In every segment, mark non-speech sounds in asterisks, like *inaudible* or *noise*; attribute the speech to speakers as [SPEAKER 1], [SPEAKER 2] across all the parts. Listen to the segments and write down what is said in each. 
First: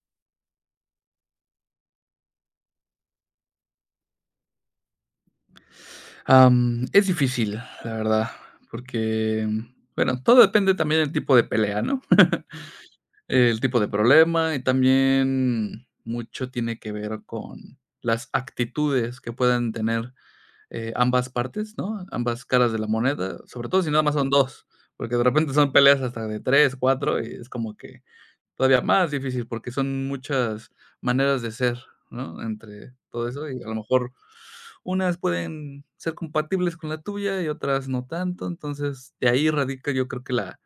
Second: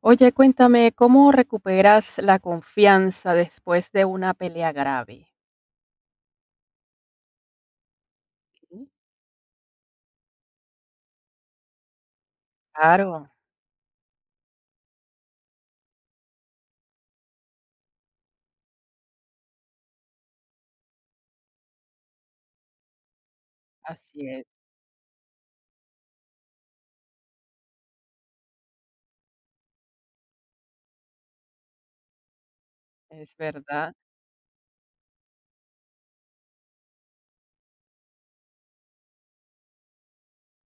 [SPEAKER 1] Oye, cuéntame, ¿cómo recuperas la confianza después de una pelea grave?
[SPEAKER 2] Es difícil, la verdad,
[SPEAKER 1] Ujú.
[SPEAKER 2] porque, bueno, todo depende también del tipo de pelea, ¿no? *laughs*
[SPEAKER 1] Claro,
[SPEAKER 2] El tipo de problema y también mucho tiene que ver con las actitudes que puedan tener, ambas partes, ¿no? Ambas caras de la moneda, sobre todo si nada más
[SPEAKER 1] así
[SPEAKER 2] son 2, porque de repente son peleas hasta de 3, 4 y es como que todavía más difícil, porque son muchas maneras de ser, ¿no? Entre todo
[SPEAKER 1] es
[SPEAKER 2] eso, y a lo
[SPEAKER 1] verdad.
[SPEAKER 2] mejor unas pueden ser compatibles con la tuya y otras no tanto. Entonces, de ahí radica, yo creo que la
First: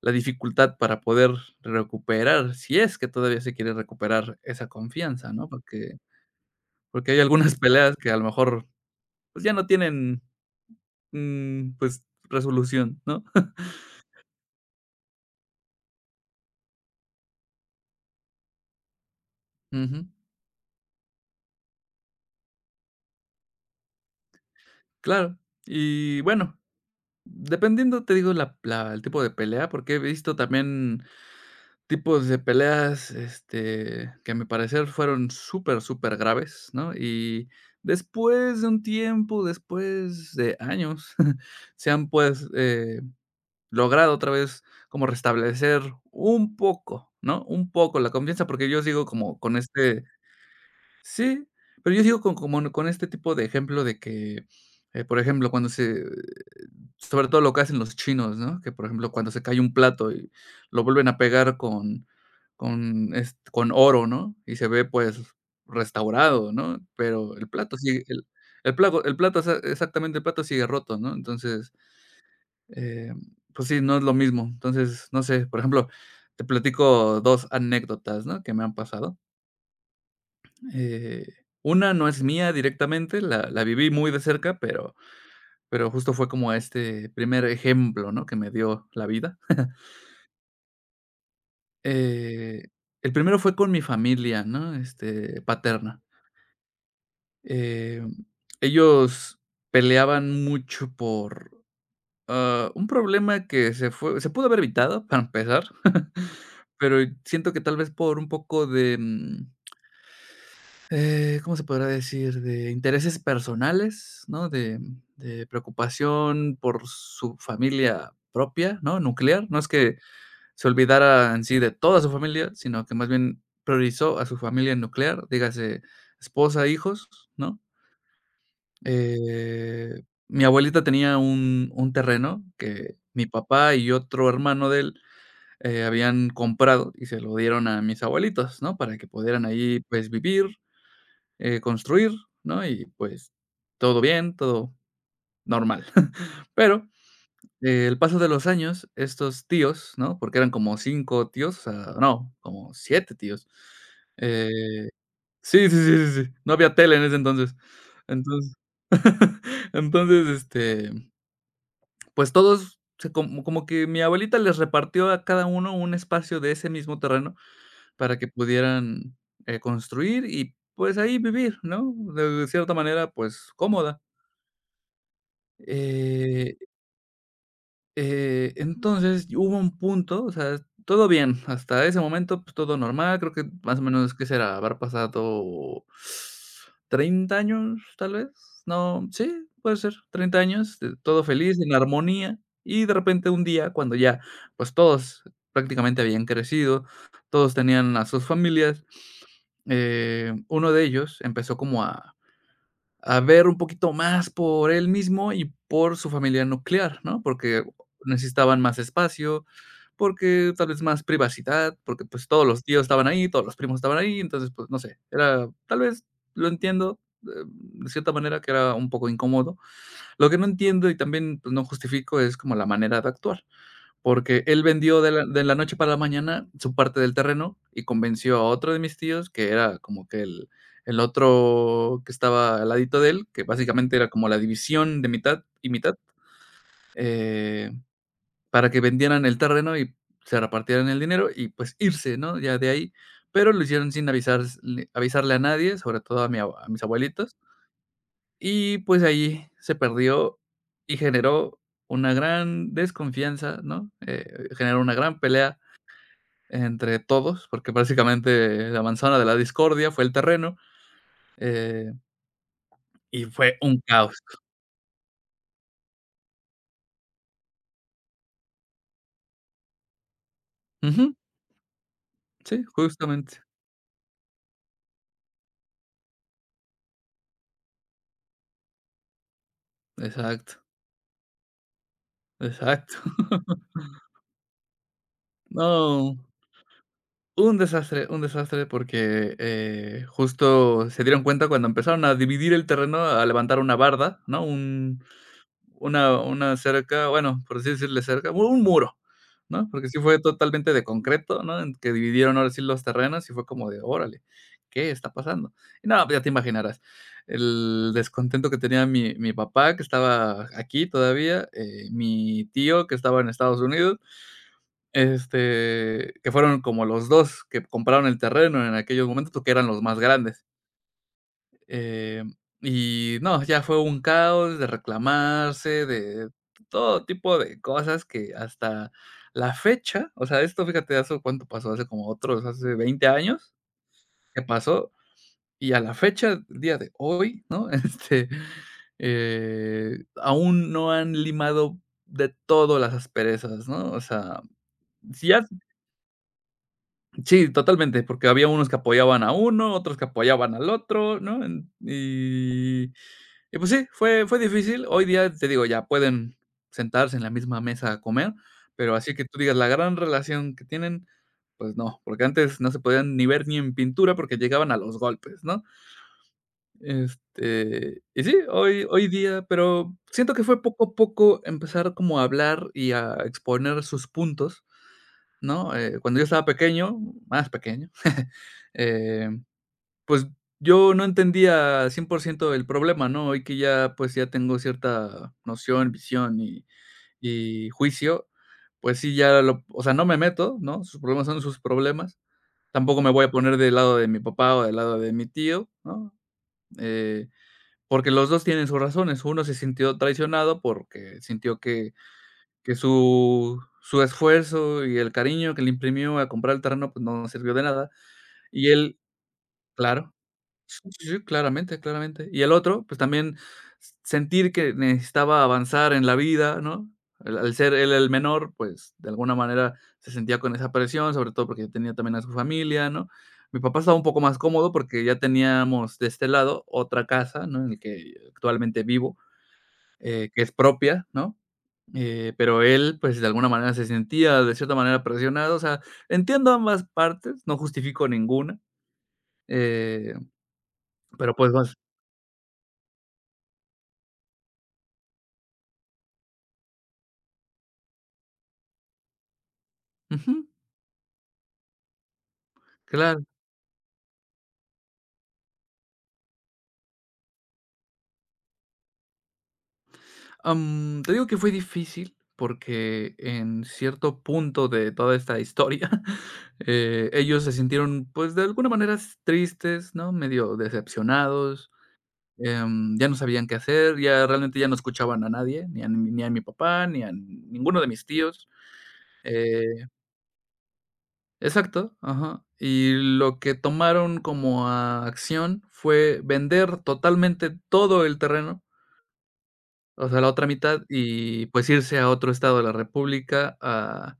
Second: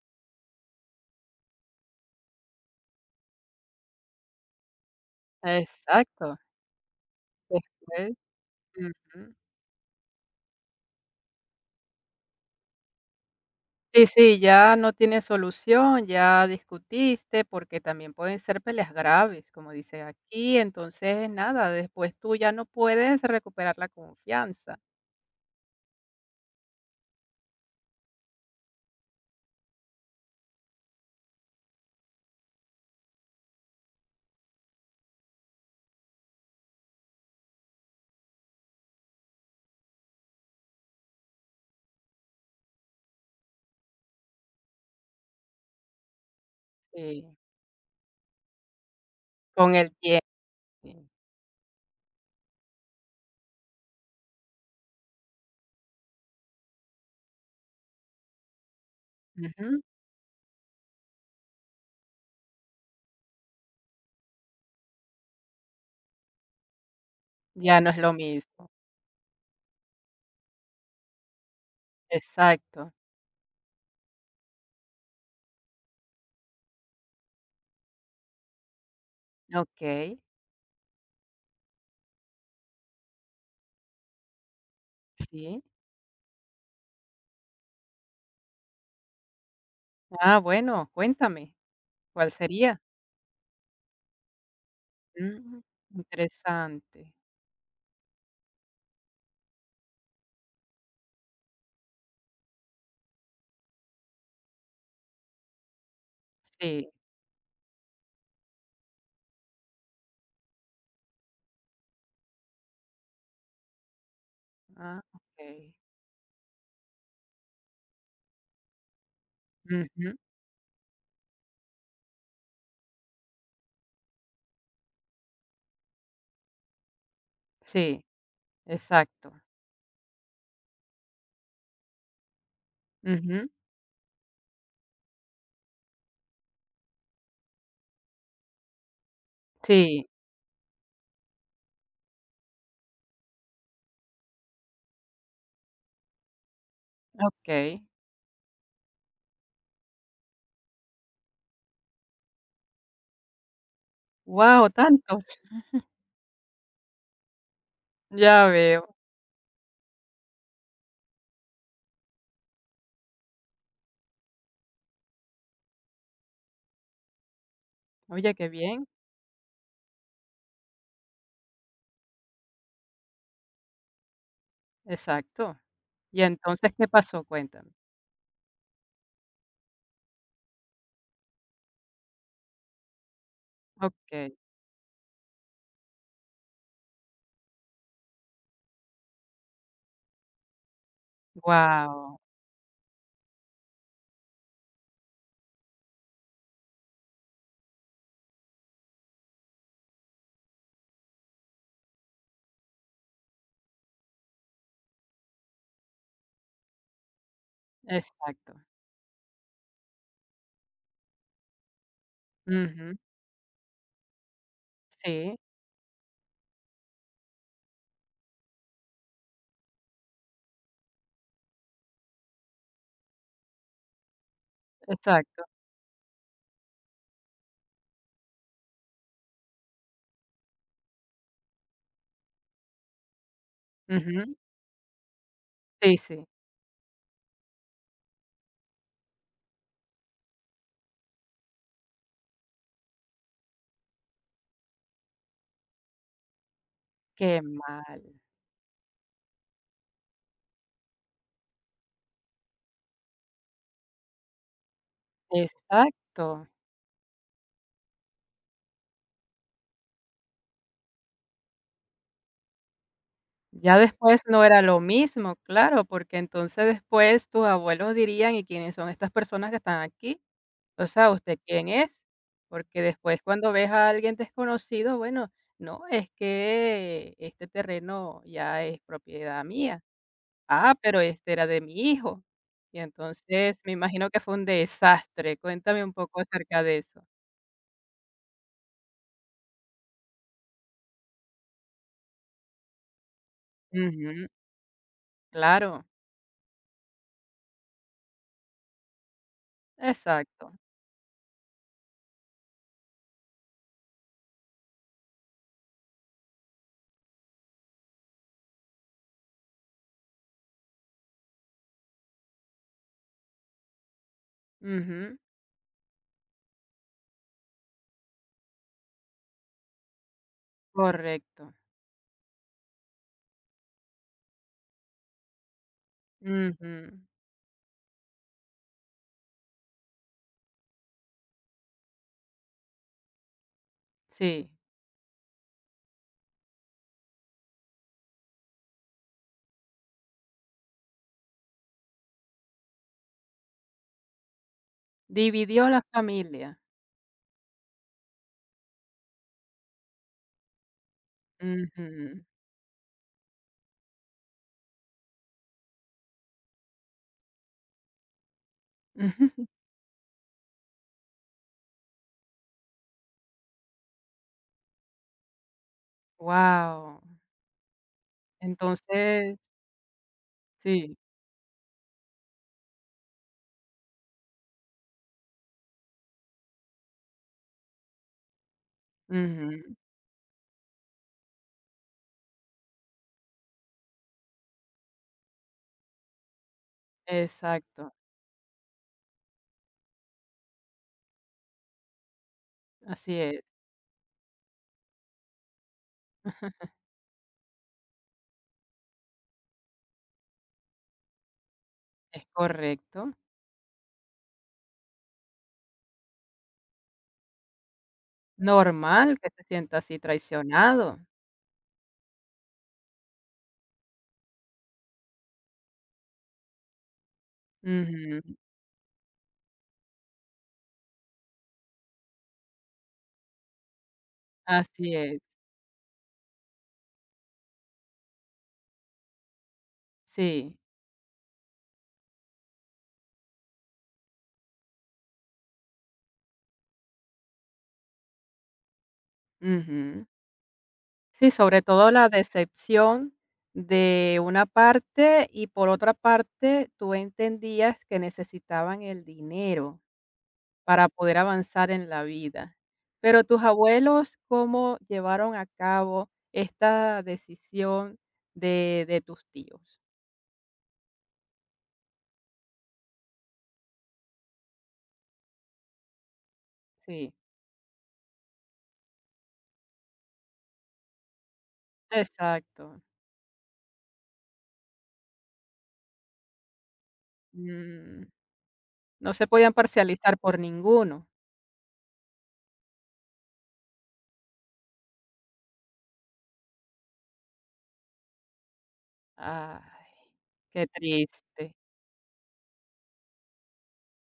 [SPEAKER 2] la dificultad para poder recuperar, si es que todavía se quiere recuperar esa confianza, ¿no? Porque
[SPEAKER 1] Exacto.
[SPEAKER 2] porque hay algunas *laughs* peleas que
[SPEAKER 1] Después,
[SPEAKER 2] a lo mejor,
[SPEAKER 1] ujú.
[SPEAKER 2] pues, ya no tienen, pues, resolución, ¿no?
[SPEAKER 1] Sí, sí, ya no tiene solución, ya discutiste, porque también pueden ser peleas graves, como dice
[SPEAKER 2] Ujú,
[SPEAKER 1] aquí, entonces nada, después tú ya no puedes recuperar la confianza.
[SPEAKER 2] claro. Y bueno, dependiendo, te digo, la la el tipo de pelea, porque he visto también tipos de peleas, este, que a mi parecer fueron súper, súper graves, ¿no? Y después de un tiempo, después de años, *laughs* se han, pues, logrado otra vez como restablecer un poco,
[SPEAKER 1] Sí,
[SPEAKER 2] ¿no? Un poco la confianza, porque yo sigo como con
[SPEAKER 1] con el
[SPEAKER 2] este.
[SPEAKER 1] tiempo.
[SPEAKER 2] Sí, pero yo digo con como no, con este tipo de ejemplo de que, por ejemplo, cuando se sobre todo lo que hacen los chinos, ¿no? Que, por ejemplo, cuando se cae un
[SPEAKER 1] Ujú,
[SPEAKER 2] plato y lo vuelven a pegar con oro, ¿no? Y se ve, pues, restaurado, ¿no? Pero el plato
[SPEAKER 1] ya no es
[SPEAKER 2] sigue
[SPEAKER 1] lo mismo.
[SPEAKER 2] el plato exa exactamente, el plato sigue roto, ¿no? Entonces,
[SPEAKER 1] Exacto.
[SPEAKER 2] eh, pues sí, no es lo mismo. Entonces, no sé, por ejemplo, te platico 2 anécdotas, ¿no?, que me han pasado.
[SPEAKER 1] Ok,
[SPEAKER 2] Eh, una no es mía directamente, la viví muy de cerca, pero
[SPEAKER 1] sí.
[SPEAKER 2] pero justo fue como este primer ejemplo, ¿no?, que me dio la vida.
[SPEAKER 1] Ah, bueno, cuéntame, ¿cuál
[SPEAKER 2] Eh,
[SPEAKER 1] sería?
[SPEAKER 2] el primero fue con mi familia, ¿no?, este,
[SPEAKER 1] Mm,
[SPEAKER 2] paterna.
[SPEAKER 1] interesante.
[SPEAKER 2] Em, Ellos peleaban mucho por, un problema que se pudo haber evitado, para empezar. *laughs*
[SPEAKER 1] Sí.
[SPEAKER 2] Pero siento que tal vez por un poco de. ¿Cómo se podrá decir? De intereses personales, ¿no? De
[SPEAKER 1] Ah,
[SPEAKER 2] de
[SPEAKER 1] okey.
[SPEAKER 2] preocupación por su familia propia, ¿no? Nuclear. No es que
[SPEAKER 1] Ujú.
[SPEAKER 2] se olvidara en sí de toda su familia, sino que más bien priorizó a su familia nuclear, dígase esposa, hijos, ¿no?
[SPEAKER 1] Sí, exacto.
[SPEAKER 2] Eh, Mi abuelita tenía un terreno que mi
[SPEAKER 1] Ujú.
[SPEAKER 2] papá y otro hermano de él, habían comprado y se lo dieron a mis abuelitos, ¿no? Para que pudieran ahí,
[SPEAKER 1] Sí,
[SPEAKER 2] pues, vivir, construir, ¿no? Y pues todo bien, todo normal. *laughs* Pero,
[SPEAKER 1] okey.
[SPEAKER 2] el paso de los años, estos tíos, ¿no? Porque eran como 5 tíos, o sea, no, como 7 tíos.
[SPEAKER 1] Wow,
[SPEAKER 2] Eh,
[SPEAKER 1] tantos.
[SPEAKER 2] sí,
[SPEAKER 1] *laughs*
[SPEAKER 2] sí, sí, sí, sí, no había tele en ese entonces.
[SPEAKER 1] Ya
[SPEAKER 2] Entonces
[SPEAKER 1] veo.
[SPEAKER 2] *laughs* entonces, este, pues todos se como que mi abuelita les repartió a cada uno un espacio de ese mismo terreno para que
[SPEAKER 1] Oye, qué bien.
[SPEAKER 2] pudieran, construir y, pues, ahí vivir, ¿no? De cierta manera, pues, cómoda.
[SPEAKER 1] Exacto. Y
[SPEAKER 2] Eh,
[SPEAKER 1] entonces, ¿qué pasó? Cuéntame.
[SPEAKER 2] entonces, hubo un punto, o sea, todo bien, hasta ese momento, pues, todo normal, creo que más o menos, ¿qué
[SPEAKER 1] Okey.
[SPEAKER 2] será? Haber pasado 30 años, tal vez, no, sí, puede ser, 30 años, de todo feliz, en
[SPEAKER 1] Wow.
[SPEAKER 2] armonía, y de repente un día, cuando ya, pues, todos prácticamente habían crecido, todos tenían a sus familias, uno de ellos empezó como a ver un poquito más por él mismo y por su familia nuclear, ¿no? Porque
[SPEAKER 1] Exacto.
[SPEAKER 2] necesitaban más espacio, porque tal vez más privacidad, porque, pues, todos los tíos
[SPEAKER 1] Ujú.
[SPEAKER 2] estaban ahí, todos los primos estaban ahí, entonces, pues, no sé,
[SPEAKER 1] Sí,
[SPEAKER 2] era tal vez, lo entiendo, de cierta manera que era un poco incómodo. Lo que no entiendo y también, pues, no justifico es como la manera de actuar. Porque él vendió de la
[SPEAKER 1] exacto.
[SPEAKER 2] de la noche para la mañana su parte del terreno y convenció a otro de mis tíos, que era como que el otro que estaba al ladito de él, que básicamente era
[SPEAKER 1] Ujú.
[SPEAKER 2] como la división de mitad y mitad,
[SPEAKER 1] Sí, sí.
[SPEAKER 2] eh, para que vendieran el terreno y se repartieran el dinero y, pues, irse, ¿no?, ya de ahí. Pero lo hicieron sin avisarle a nadie, sobre todo a mi abue a mis abuelitos,
[SPEAKER 1] Qué mal.
[SPEAKER 2] y, pues, ahí se perdió y generó una gran desconfianza, ¿no?, generó una gran pelea
[SPEAKER 1] Exacto.
[SPEAKER 2] entre todos, porque básicamente la manzana de la discordia fue el terreno, eh, y fue
[SPEAKER 1] Ya
[SPEAKER 2] un caos.
[SPEAKER 1] después no era lo mismo, claro, porque entonces después tus abuelos dirían: "¿Y quiénes son estas personas que están aquí? O sea,
[SPEAKER 2] Ujú,
[SPEAKER 1] ¿usted quién es?".
[SPEAKER 2] sí,
[SPEAKER 1] Porque después
[SPEAKER 2] justamente.
[SPEAKER 1] cuando ves a alguien desconocido, bueno, no, es que este terreno ya es propiedad mía.
[SPEAKER 2] Exacto,
[SPEAKER 1] Ah, pero este era de mi hijo. Y
[SPEAKER 2] exacto.
[SPEAKER 1] entonces
[SPEAKER 2] *laughs*
[SPEAKER 1] me imagino que fue un desastre. Cuéntame un
[SPEAKER 2] No,
[SPEAKER 1] poco acerca de eso.
[SPEAKER 2] un desastre porque, justo se dieron cuenta cuando empezaron a dividir el terreno, a levantar una barda,
[SPEAKER 1] Ujú,
[SPEAKER 2] ¿no? Un
[SPEAKER 1] claro,
[SPEAKER 2] Una cerca, bueno, por así decirle cerca, u un muro, ¿no? Porque sí fue
[SPEAKER 1] exacto.
[SPEAKER 2] totalmente de concreto, ¿no? En que dividieron ahora sí los terrenos y fue como de: "Órale, ¿qué está pasando?". Y no, pues ya te imaginarás, el descontento que tenía mi papá, que estaba aquí todavía, mi tío, que estaba en Estados Unidos,
[SPEAKER 1] Ujú,
[SPEAKER 2] este, que fueron como los 2 que compraron el terreno en aquellos momentos, que eran los más grandes.
[SPEAKER 1] correcto.
[SPEAKER 2] Eh, y no, ya fue un caos de reclamarse, de
[SPEAKER 1] Ujú,
[SPEAKER 2] todo tipo de cosas que hasta la fecha, o sea, esto fíjate, ¿hace cuánto pasó? Hace como otros, hace 20 años que
[SPEAKER 1] sí.
[SPEAKER 2] pasó y a la fecha, día de hoy, ¿no? *laughs* Este, aún no han limado de todo las asperezas, ¿no? O sea, si ya.
[SPEAKER 1] Dividió la familia.
[SPEAKER 2] Sí, totalmente, porque había unos que apoyaban a uno, otros que apoyaban al otro, ¿no? En
[SPEAKER 1] Ujú.
[SPEAKER 2] y pues sí, fue difícil. Hoy día, te digo, ya pueden sentarse en la misma mesa a comer, pero así que tú digas
[SPEAKER 1] *laughs*
[SPEAKER 2] la gran relación que tienen, pues no, porque antes no se podían ni ver ni en pintura porque llegaban a los golpes, ¿no?
[SPEAKER 1] Guau.
[SPEAKER 2] Este, y sí, hoy
[SPEAKER 1] Entonces
[SPEAKER 2] día, pero siento que fue poco a
[SPEAKER 1] sí.
[SPEAKER 2] poco empezar como a hablar y a exponer sus puntos. ¿No? Cuando yo estaba pequeño, más pequeño, *laughs* eh,
[SPEAKER 1] Ujú.
[SPEAKER 2] pues yo no entendía 100% el problema, ¿no? Hoy que ya, pues ya tengo cierta noción, visión y
[SPEAKER 1] Exacto.
[SPEAKER 2] juicio, pues sí, ya lo, o sea, no me meto, ¿no? Sus problemas son sus problemas. Tampoco me
[SPEAKER 1] Así
[SPEAKER 2] voy a
[SPEAKER 1] es.
[SPEAKER 2] poner del lado de mi papá o del lado de mi tío, ¿no? Eh, porque los dos tienen sus razones. Uno se sintió traicionado porque sintió que
[SPEAKER 1] Es
[SPEAKER 2] que
[SPEAKER 1] correcto.
[SPEAKER 2] su su esfuerzo y el cariño que le imprimió a comprar el terreno, pues, no sirvió de nada. Y él
[SPEAKER 1] Normal que te sientas así
[SPEAKER 2] claro. Sí,
[SPEAKER 1] traicionado.
[SPEAKER 2] sí, sí, claramente, claramente. Y el otro, pues, también s sentir que necesitaba avanzar en la vida, ¿no? Al ser él el
[SPEAKER 1] Ujú.
[SPEAKER 2] menor, pues, de alguna manera se sentía con esa presión, sobre todo porque tenía también a su familia, ¿no? Mi papá estaba un poco más cómodo
[SPEAKER 1] Así
[SPEAKER 2] porque ya
[SPEAKER 1] es.
[SPEAKER 2] teníamos de este lado otra casa, ¿no? En el que actualmente vivo, que es
[SPEAKER 1] Sí.
[SPEAKER 2] propia, ¿no? Pero él, pues, de alguna manera se sentía de cierta manera presionado, o sea, entiendo ambas partes, no justifico ninguna,
[SPEAKER 1] Ujú.
[SPEAKER 2] eh,
[SPEAKER 1] Sí,
[SPEAKER 2] pero pues
[SPEAKER 1] sobre
[SPEAKER 2] vas,
[SPEAKER 1] todo la decepción de una parte y por otra parte, tú entendías que necesitaban el dinero.
[SPEAKER 2] ujú,
[SPEAKER 1] Para poder avanzar en la vida. Pero
[SPEAKER 2] claro.
[SPEAKER 1] tus abuelos, ¿cómo llevaron a cabo esta decisión de tus tíos?
[SPEAKER 2] Te digo que fue difícil porque en cierto punto de toda esta historia, *laughs*
[SPEAKER 1] Sí.
[SPEAKER 2] ellos se sintieron, pues, de alguna manera s tristes, ¿no? Medio decepcionados,
[SPEAKER 1] Exacto.
[SPEAKER 2] ya no sabían qué hacer, ya realmente ya no escuchaban a nadie, ni a mi papá, ni a ninguno de
[SPEAKER 1] Mm,
[SPEAKER 2] mis tíos,
[SPEAKER 1] no se podían
[SPEAKER 2] eh
[SPEAKER 1] parcializar por ninguno.
[SPEAKER 2] exacto, ajá. Y lo que tomaron como acción fue vender totalmente todo el terreno,
[SPEAKER 1] Ah,
[SPEAKER 2] o sea, la otra
[SPEAKER 1] qué
[SPEAKER 2] mitad, y
[SPEAKER 1] triste.
[SPEAKER 2] pues irse a otro estado de la república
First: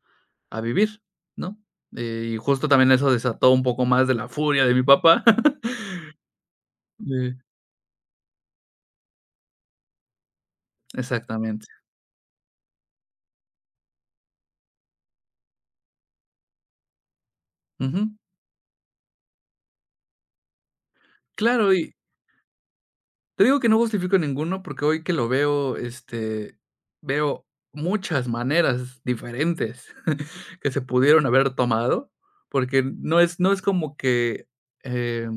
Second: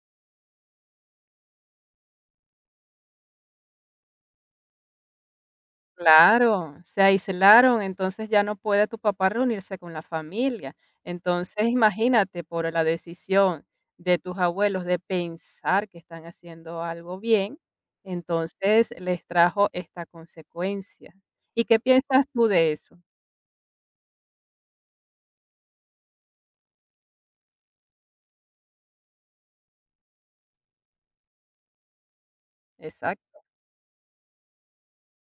[SPEAKER 2] a vivir, ¿no? Y justo también eso desató un poco más de la furia de mi papá. *laughs*
[SPEAKER 1] Claro, se
[SPEAKER 2] De
[SPEAKER 1] aislaron, entonces ya no puede tu papá reunirse con la familia.
[SPEAKER 2] exactamente.
[SPEAKER 1] Entonces, imagínate por la decisión de tus abuelos de pensar que están haciendo algo bien,
[SPEAKER 2] Ujú.
[SPEAKER 1] entonces les trajo esta consecuencia. ¿Y
[SPEAKER 2] Claro,
[SPEAKER 1] qué
[SPEAKER 2] y
[SPEAKER 1] piensas tú de eso?
[SPEAKER 2] te digo que no justifico ninguno, porque hoy que lo veo, este, veo muchas maneras diferentes *laughs* que se pudieron haber tomado, porque
[SPEAKER 1] Exacto.
[SPEAKER 2] no es como que, eh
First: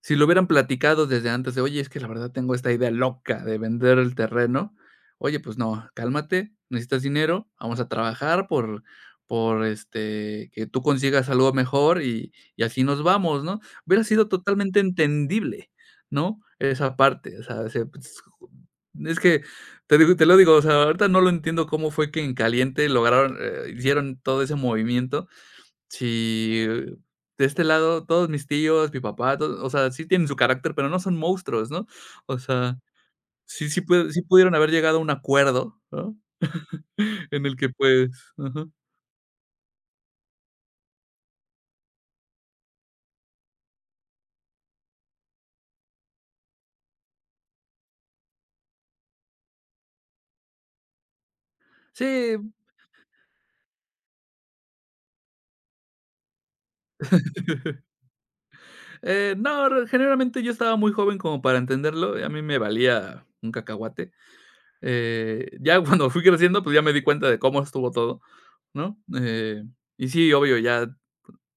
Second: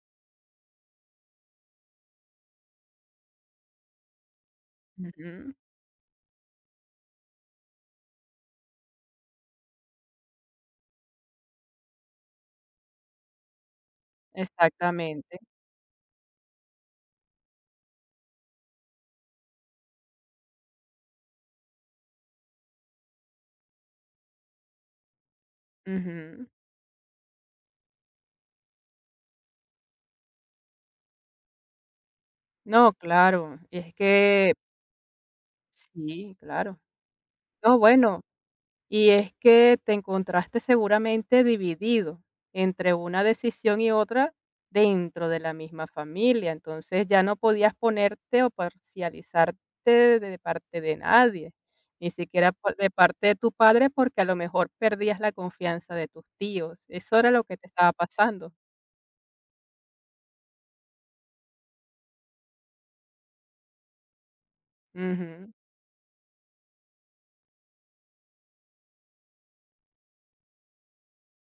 [SPEAKER 2] si lo hubieran platicado desde antes de: "Oye, es que la verdad tengo esta idea loca de vender el terreno". Oye,
[SPEAKER 1] Ujú,
[SPEAKER 2] pues no, cálmate, necesitas dinero, vamos a trabajar por, este, que tú consigas algo mejor y así nos vamos, ¿no? Hubiera sido totalmente
[SPEAKER 1] exactamente.
[SPEAKER 2] entendible, ¿no? Esa parte, o sea, se pues, es que te lo digo, o sea, ahorita no lo entiendo cómo fue que en caliente lograron, hicieron todo ese movimiento.
[SPEAKER 1] Ujú.
[SPEAKER 2] Sí, de este lado, todos mis tíos, mi papá, todo, o sea, sí tienen su carácter, pero no son monstruos, ¿no? O sea,
[SPEAKER 1] No, claro, y es
[SPEAKER 2] sí pudieron
[SPEAKER 1] que
[SPEAKER 2] haber llegado a un acuerdo, ¿no?
[SPEAKER 1] sí, claro.
[SPEAKER 2] *laughs* En el que,
[SPEAKER 1] No,
[SPEAKER 2] pues
[SPEAKER 1] bueno.
[SPEAKER 2] ajá.
[SPEAKER 1] Y es que te encontraste seguramente dividido entre una decisión y otra dentro de la misma familia, entonces ya no podías ponerte o parcializarte de parte de nadie, ni
[SPEAKER 2] Sí,
[SPEAKER 1] siquiera por de parte de tu padre, porque a lo mejor perdías la confianza de tus tíos, eso era lo que te estaba
[SPEAKER 2] *laughs*
[SPEAKER 1] pasando.
[SPEAKER 2] no, re generalmente yo estaba muy joven como para entenderlo, y a mí me valía un cacahuate.
[SPEAKER 1] Ujú,
[SPEAKER 2] Ya *laughs* cuando fui creciendo, pues, ya me di cuenta de cómo estuvo todo, ¿no? Y sí, obvio, ya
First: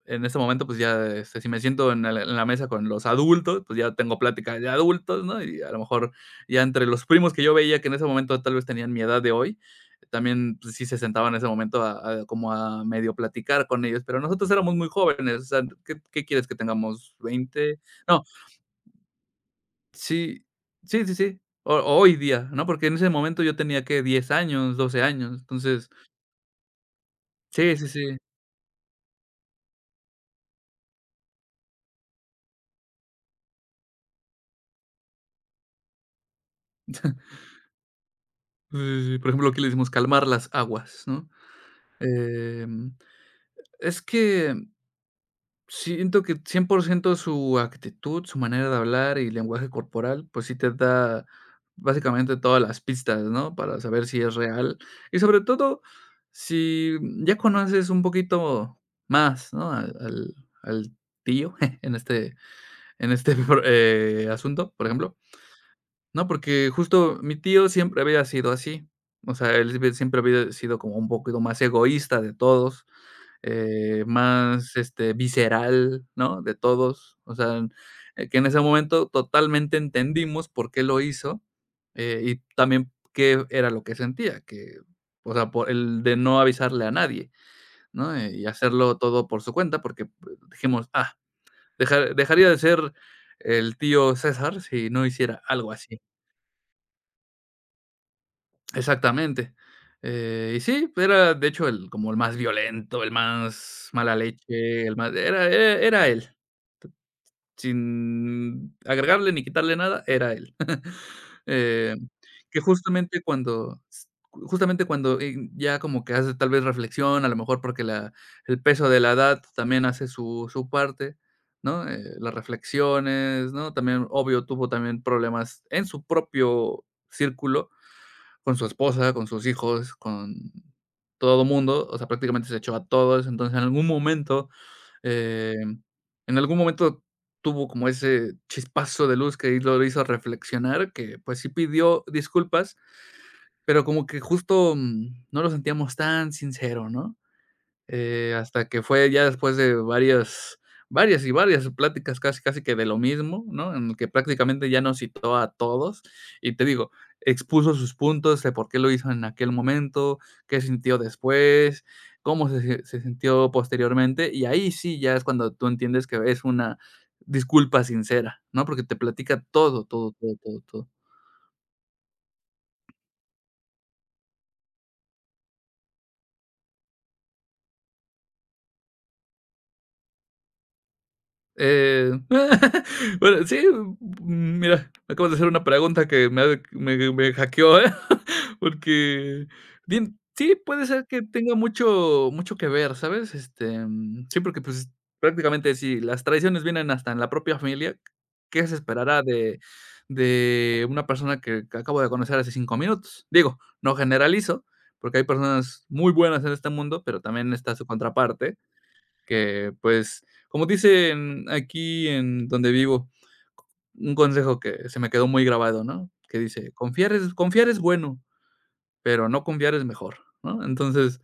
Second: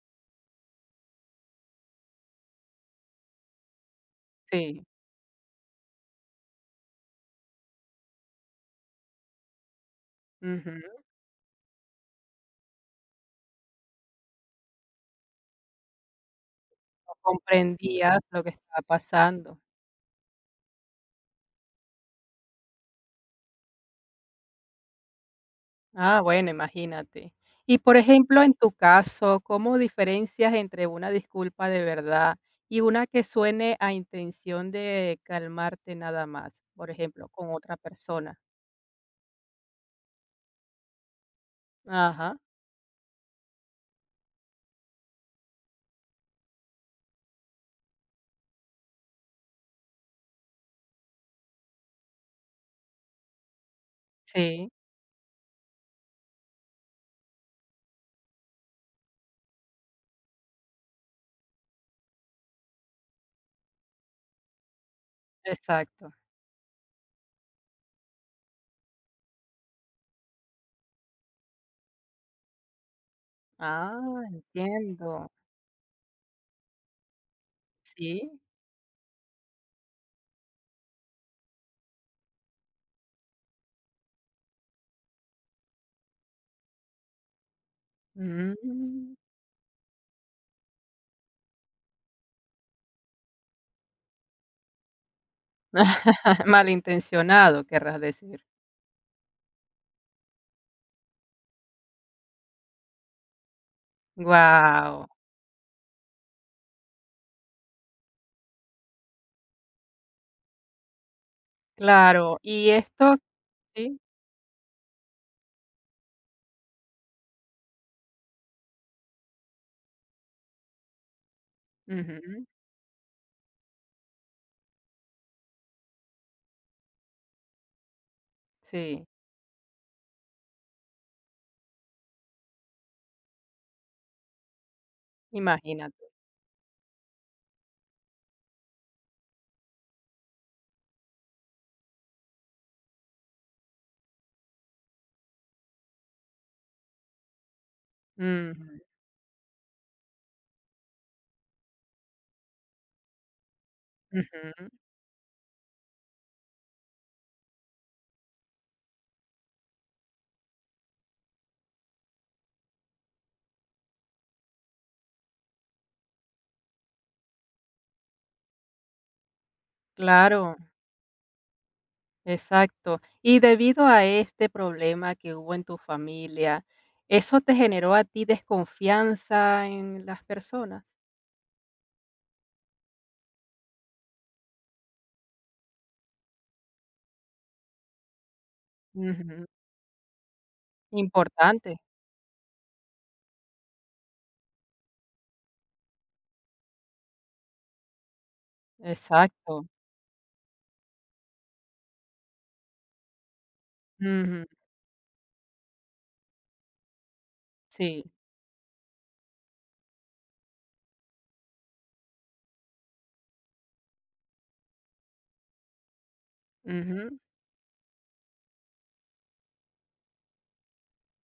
[SPEAKER 2] en este momento, pues ya, si me siento en el en la mesa con los adultos, pues ya tengo plática de
[SPEAKER 1] sí,
[SPEAKER 2] adultos, ¿no? Y a lo mejor ya entre los primos que yo veía que en ese momento tal vez tenían mi edad de hoy, también, pues sí se
[SPEAKER 1] ujú,
[SPEAKER 2] sentaban en ese momento a como a medio platicar con ellos, pero nosotros éramos muy jóvenes, o sea, ¿qué quieres que
[SPEAKER 1] no
[SPEAKER 2] tengamos? 20.
[SPEAKER 1] comprendías
[SPEAKER 2] No,
[SPEAKER 1] lo que estaba pasando.
[SPEAKER 2] sí, sí, sí, sí, ho hoy día, ¿no? Porque en ese momento yo tenía, que 10 años, 12 años, entonces
[SPEAKER 1] Ah, bueno, imagínate.
[SPEAKER 2] sí,
[SPEAKER 1] Y
[SPEAKER 2] sí, sí,
[SPEAKER 1] por
[SPEAKER 2] sí,
[SPEAKER 1] ejemplo, en tu caso, ¿cómo diferencias entre una disculpa de verdad y una que suene a intención de calmarte nada más? Por ejemplo, con otra persona.
[SPEAKER 2] sí, sí, por ejemplo, aquí le decimos calmar las aguas, ¿no?
[SPEAKER 1] Ajá,
[SPEAKER 2] Em Es que siento que 100% su actitud, su manera de hablar y lenguaje corporal, pues sí te da básicamente todas las pistas, ¿no? Para saber si es
[SPEAKER 1] sí,
[SPEAKER 2] real. Y sobre todo, si ya conoces un poquito más, ¿no? Al tío *laughs* en este, en este *laughs* asunto, por ejemplo,
[SPEAKER 1] exacto.
[SPEAKER 2] ¿no? Porque justo mi tío siempre había sido así. O sea, él siempre siempre había sido como un poquito más egoísta de todos,
[SPEAKER 1] Ah,
[SPEAKER 2] más,
[SPEAKER 1] entiendo.
[SPEAKER 2] visceral, ¿no?, de todos. O sea, que
[SPEAKER 1] Sí.
[SPEAKER 2] en ese momento totalmente entendimos por qué lo hizo, y también qué era lo que sentía, que, o sea, por el de no avisarle a nadie, ¿no?, y hacerlo
[SPEAKER 1] Mm.
[SPEAKER 2] todo por su cuenta, porque pues, dijimos: "Ah, dejaría de ser el tío César si no hiciera algo así".
[SPEAKER 1] *laughs* Malintencionado, querrás decir.
[SPEAKER 2] Exactamente. Y sí, era de hecho el como el más violento, el más mala leche, el
[SPEAKER 1] Wow,
[SPEAKER 2] más era él. Sin agregarle ni quitarle nada, era él. *laughs* Eh,
[SPEAKER 1] claro.
[SPEAKER 2] que
[SPEAKER 1] Y esto,
[SPEAKER 2] justamente cuando
[SPEAKER 1] sí,
[SPEAKER 2] s justamente cuando, ya como que hace tal vez reflexión, a lo mejor porque la el peso de la edad también hace su parte, ¿no? Las
[SPEAKER 1] ujú,
[SPEAKER 2] reflexiones, ¿no? También, obvio, tuvo también problemas en su propio círculo, con su
[SPEAKER 1] sí,
[SPEAKER 2] esposa, con sus hijos, con todo mundo, o sea, prácticamente se echó a todos, entonces en algún momento eh,
[SPEAKER 1] imagínate.
[SPEAKER 2] en algún momento tuvo como ese chispazo de luz que lo hizo reflexionar, que, pues, sí pidió disculpas, pero como que justo, no lo sentíamos tan sincero, ¿no?
[SPEAKER 1] Ujú,
[SPEAKER 2] Hasta que fue ya después de varias varias y varias pláticas casi casi que de lo mismo, ¿no? En el que prácticamente
[SPEAKER 1] ujú.
[SPEAKER 2] ya nos citó a todos, y te digo, expuso sus puntos de por qué lo hizo en aquel momento, qué sintió después, cómo se sintió posteriormente, y ahí sí ya es cuando tú entiendes que es una disculpa sincera, ¿no? Porque te platica todo, todo, todo,
[SPEAKER 1] Claro,
[SPEAKER 2] todo, todo.
[SPEAKER 1] exacto. Y debido a este problema que hubo en tu familia, ¿eso te generó a ti desconfianza en las personas?
[SPEAKER 2] Eh, *laughs* bueno, sí, mm, mira, me acabas de hacer una pregunta que me ha me me hackeó, ¿eh? *laughs*
[SPEAKER 1] Ujú,
[SPEAKER 2] Porque bien, sí, puede ser que tenga
[SPEAKER 1] importante,
[SPEAKER 2] mucho mucho que ver, ¿sabes? Sí, porque, pues, prácticamente si las traiciones vienen hasta en la propia familia, ¿qué se esperará
[SPEAKER 1] exacto.
[SPEAKER 2] de una persona que acabo de conocer hace 5 minutos? Digo, no
[SPEAKER 1] Ujú,
[SPEAKER 2] generalizo, porque hay personas muy buenas en este mundo, pero también está su
[SPEAKER 1] sí,
[SPEAKER 2] contraparte, que, pues, como dicen aquí en donde vivo, un consejo que se me quedó muy grabado, ¿no? Que dice: "Confiar
[SPEAKER 1] ujú,
[SPEAKER 2] es bueno, pero no confiar es mejor", ¿no? Entonces,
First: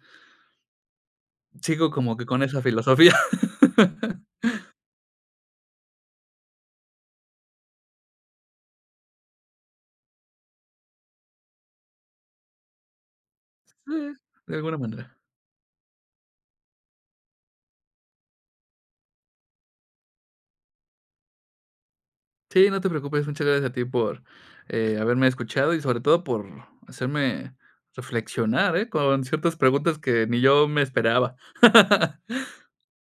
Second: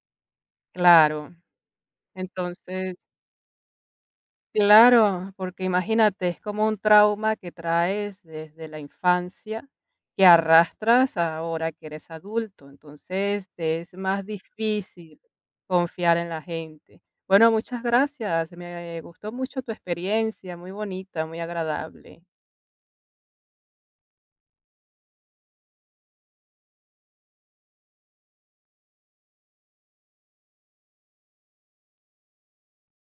[SPEAKER 1] claro.
[SPEAKER 2] sigo como que con esa
[SPEAKER 1] Entonces,
[SPEAKER 2] filosofía. *laughs*
[SPEAKER 1] claro, porque imagínate, es como un trauma que traes desde la infancia, que arrastras ahora que eres adulto, entonces te
[SPEAKER 2] Sí,
[SPEAKER 1] es más
[SPEAKER 2] de alguna manera.
[SPEAKER 1] difícil confiar en la gente. Bueno, muchas gracias, me gustó mucho tu experiencia, muy bonita, muy agradable.
[SPEAKER 2] Sí, no te preocupes, muchas gracias a ti por, haberme escuchado y sobre todo por hacerme reflexionar, ¿eh? Con ciertas preguntas que ni yo me esperaba. *laughs*